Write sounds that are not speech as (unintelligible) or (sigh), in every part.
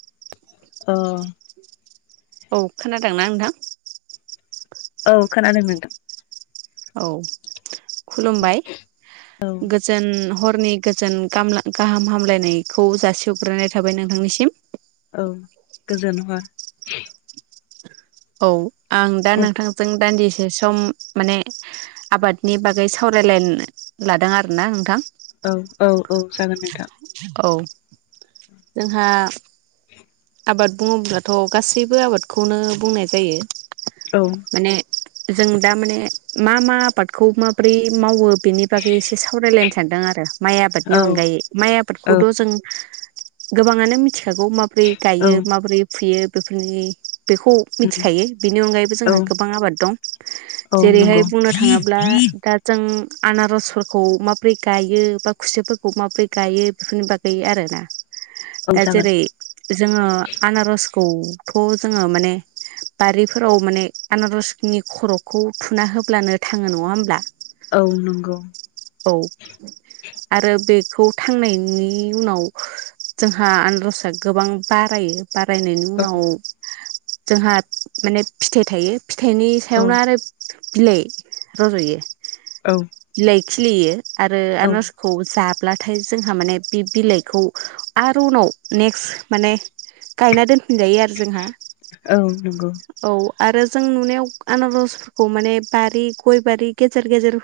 औ औ खोनादोंना नोंथां? औ खोनानादों नोंथां। औ खुलुमबाय औ गोजोन ह फोरनि गोजोन गामला गाहाम हामलायनायखौ जासिहग्रोनाय थाबाय नोंथांनिसिम। औ गोजोन हर औ आं दा नोंथांजों दान्दिस से सम माने आबादनि बागै सावरायलायनो लादों आरोना नोंथां। औ औ औ जागोन नोंथां। औ जोंहा (inaudible) आबाद बुङोब्लाथ' गासैबो आबादखौनो बुंनाय जायो। औ माने जों दा माने मा मा आबादखौ माब्रै मावो बेनि बागै एसे सावरायलायनो सानदों आरो माइ आबादनि औ अनगायै माइ औ आबादखौथ' जों गोबाङानो मिथ थिखागौ माबोरै औ गायो माबोरै फुयो? बेफोरनि बेखौ मिथिखायो बिनि अनगायैबो औ जोंहा गोबां आबाद दं औ जेरैहाय नंगौ बुंनो थाङोब्ला दा जों आनार'सफोरखौ माबरै गायो बा खुसेयाफोरखौ माबरै गायो बेफोरनि बागै आरोना। औ दा जागोन जेरै जोङो आनार'स खौ थ' जोङो माने बारिफोराव माने आनार'सनि खर'खौ थुना होब्लानो थाङो नङा होमब्ला? औ नंगौ औ आरो बे खौ थांनायनि उनाव जोंहा आनार'सआ गोबां बारायो। बारायनायनि औ उनाव जोंहाद माने फिथाइ थायो। फिथाइनि औ सायावनो आरो बिलाइ रज'यो। औ बिलाइ खिलियो आरो औ आनार'सखौ जा ब्लाथाय जोंहा माने बि बिलाइखौ आरो उनाव नेक्स्ट माने गायना दोनफिनजायो आरो जोंहा। औ नोंगौ। औ आरो जों नुनायाव आनार'सखौ माने बारि गय बारि गेजेर गेजेर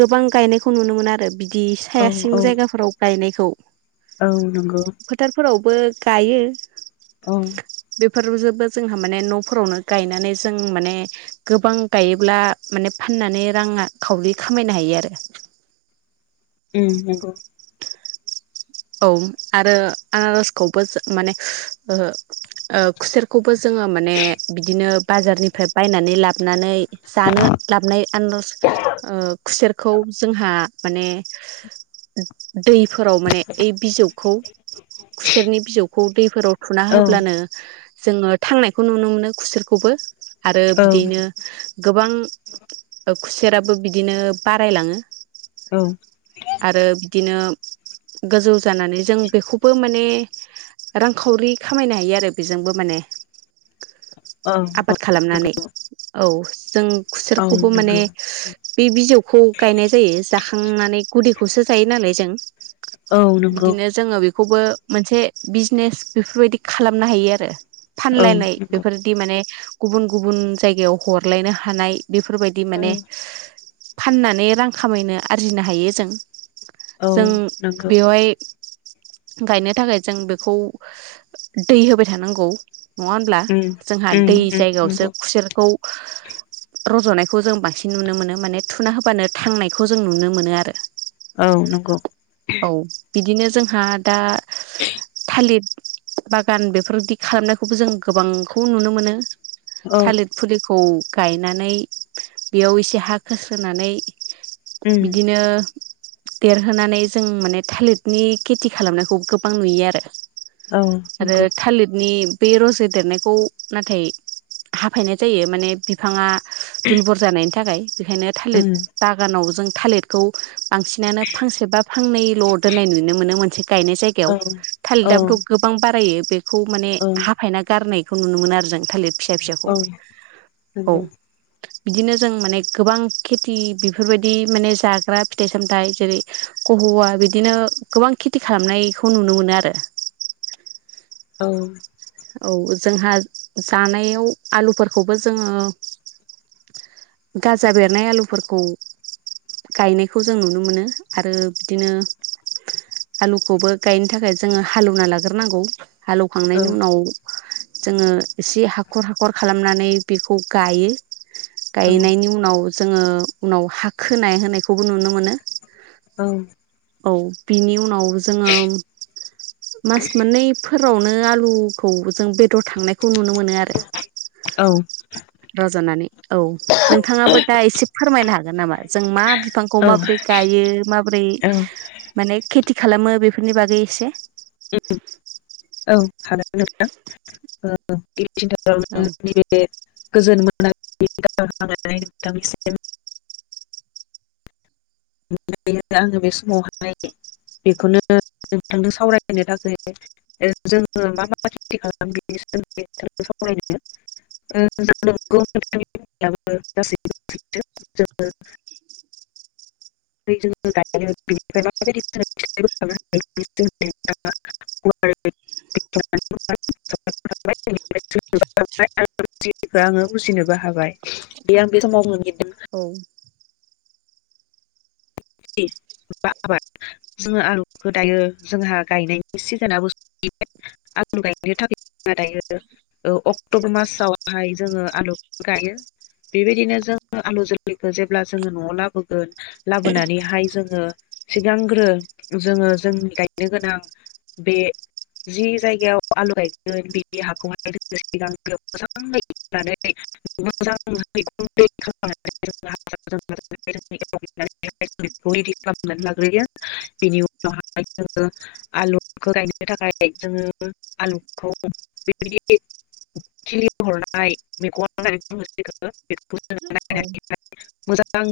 गोबां गायनायखौ नुनो मोनो आरो बिदि। बि औ साया सिं औ जायगाफोराव गायनाय सौ औ नंगौ बो गायो ओं बेफोरबो जोबोद जोंहा माने न'फोरावनो गायनानै जों माने गोबां गायोब्ला माने फाननानै राङा खावरि खामायनो हायो आरो औ आरो आनारसखौबो जों माने ओ ओ खुसेरखौबो जोङो माने बिदिनो बाजारनिफ्राय बायनानै लाबनानै जानो लाबाय आनारस ओ खुसेरखौ जोंहा माने दैफोराव माने ओइ बिजौखौ खुसेरनि बिजौ खौ दैफोराव थुना औ होब्लानो जोङो थांनायखौ नुनो मोनो खुसेरखौबो आरो बिदिनो गोबां खुसेराबो बिदिनो बारायलाङो औ आरो दिनो गोजौ जानानै जों बेखौबो माने रांखावरि खामायनो हायो आरो बेजोंबो माने औ आबाद नंगौ खालामनानै औ जों औ खुसेरखौबो माने नंगौ औ नंगौ बे बिजौखौ गायनाय जायो जाखांनानै गुदि खौसो जायो नालाय जों औ नंगौ बिदिनो जोङो बे खौबो मोनसे बिजनेस बेफोरबायदि खालामनो हायो आरो औ फानलायनाय बेफोरदि माने गुबुन गुबुन जायगायाव हरलायनो हानाय बेफोरबायदि औ माने फाननानै रां खामायनो आरजिनो हायो जों जों नंगौ बेवहाय गायनो थाखाय जों बेखौ दै होबाय थानांगौ नङा होमब्ला जोंहा दै जायगायावसो नंगौ खुसेरखौ रज'नायखौ जों बांसिन नुनो मोनो माने थुना होबानो थांनायखौ जों नुनो मोनो आरो औ नंगौ औ बिदिनो जोंहा दा थालित बागान बेफोरबायदि खालामनायखौबो जों गोबांखौ नुनो मोनो। औ थालित फुलि खौ गायनानै बेयाव एसे हाखोस्रोनानै उम बिदिनो- देरहोनानै जों माने थालिरनि खेथि खालामनायखौ गोबां नुयो आरो। औ आरो नंगौ थालितनि बे रजे देरनायखौ नाथाय हाफायनाय जायो माने बिफाङा दुलबुर जानायनि थाखाय बेखायनो थालित उम बागानाव जों थालिरखौ बांसिनानो फांसे फांनैल' दोननाय नुनो मोनो मोनसे गायनाय जायगायाव औ औ थालिराबोथ' गोबां बारायो खौ माने औ हाफायना गारनाय बेखौ नुनो मोनो आरो जों। थालिर फिसा फिसाखौ औ औ। नंगौ बिदिनो जों माने गोबां खेथि बेफोरबायदि माने जाग्रा फिथाइ सामथाइ जेरै बिदिनो गोबां खेथि खालामनायखौ नुनो मोनो आरो। औ औ जोंहा जानायाव आलुफोरखौबो जोङो गाजा बेरनाय आलुफोरखौ गायनायखौ जों नुनो मोनो आरो बिदिनो आलुखौबो गायनो थाखाय जोङो हालेवना लाग्रोनांगौ। औ हालौखांनायनि। जोङो एसे हाखर हाखर खालामनानै बेखौ गायो। गायनायनि उनाव। जोङो उनाव हा खोनाय होनायखौबो नुनो मोनो। औ औ बिनि उनाव। जोङो मास मोननै। फ्रावनो आलु खौ जों बेदर थांनाय खौ नुनो मोनो आरो औ रज'नानै औ नोंथाङाबो दा एसे फोरमायनो हागोन नामा जों मा बिफांखौ माबोरै गायो माबोरै औ माने खेथि खालामो बेफोरनि बागै एसे औ हागोन नोंथां औ। औ (unintelligible) गोजोन मोन (unintelligible) निखनो आङो बे समावहाय बेखौनो नोंथांजों सावरायनो थाखाय जोङो मा मा खेथि खालाम बेनि सोमोन्दै सावरायनो ज नासै ज (unintelligible) औ (unintelligible) बा आबाद जोंङो आलुखौ दायो जोंहा गायनायनि सिजोनाबो सबाय आलु गायनो थाखाय जोंहा दायो अक्ट'बर मासावहाय जोंङो आलु गायो बेबायदिनो जोंङो आलु जोलैखौ जेब्ला जोंङो न'आव लाबोगोन लाबोनानै हाय जोंङो सिगांग्रो जोङो जोंनि गायनो गोनां बे जि जायगायाव आलु गायगोन बिनि हाखौहाय जो सिगांग्रो मोजाङै मोजां मैग दै खालामनानै (unintelligible) बेखौ रेडि खालामनानै लाग्रोयो बेनि उनावहाय जोंङो आलुखौ गायनो थाखाय जोंङो आलुखौ बेबायदि खिलि हरनाय औ मैगं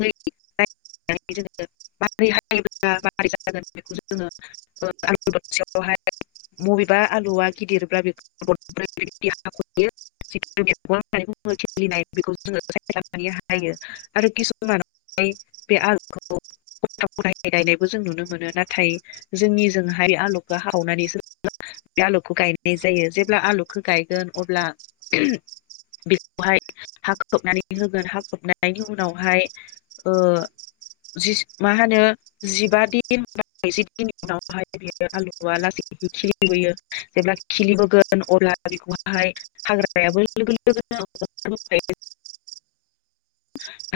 (unintelligible) (unintelligible) (unintelligible) गायनायबो जों नुनो मोनो नाथाय जोंनिजोंहाय आलुखौ हावनानैसो बे आलौखौ गायनाय जायो जेब्ला आलुखौ गायगोन अब्ला बेखौहाय हा खोबनानै होगोन हा खोबनायनि उनावहाय ओ जि मा होनो जिबा दिन जि दिननि उनावहाय बे आलुखौआ लासैै खिलिबोयो जेब्ला खिलिबोगोन अब्ला बेखौहहाय हाग्रायाबो लोगो लोगोन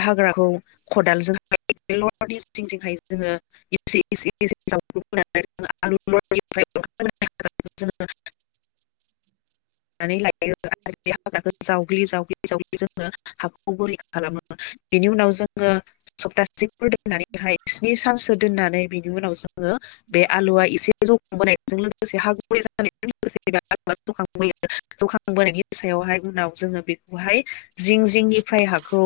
हाग्राखौ खदालजों (unintelligible) सप्तासेफोर दोननानैहाय स्नि सानसो दोननानै बेनि उनाव जोङो बे आलुआ एसे जखांबोनायजों लोगोसे हा गुरि ज लोगोसे आलु जखांयो जखांबोनायनि सायावहाय उनाव जोङो बेखौहाय जिं जिंनिफ्राय हाखौ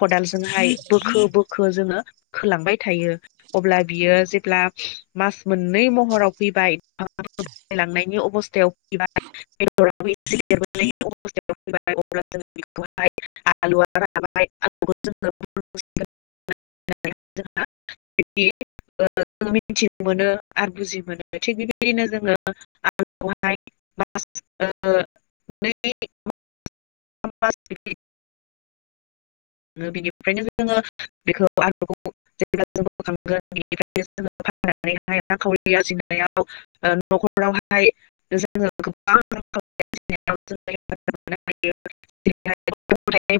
खदालजोंहाय बोखो बो जोंङो खोलांबाय थायो अब्ला बियो जेब्ला मास मोननै महराव फैबाय बायलांनायनि अबस्थायाव फैबाय बेदर एथायाव फैबाय अब्ला ज बेखौहाय आलुआ राबाय (unintelligible) जों मिथिनो मोनो आरो बुजि मोनो थिग बेबायदिनो जोंङो आलुखौ हाय (unintelligible) (unintelligible) (unintelligible)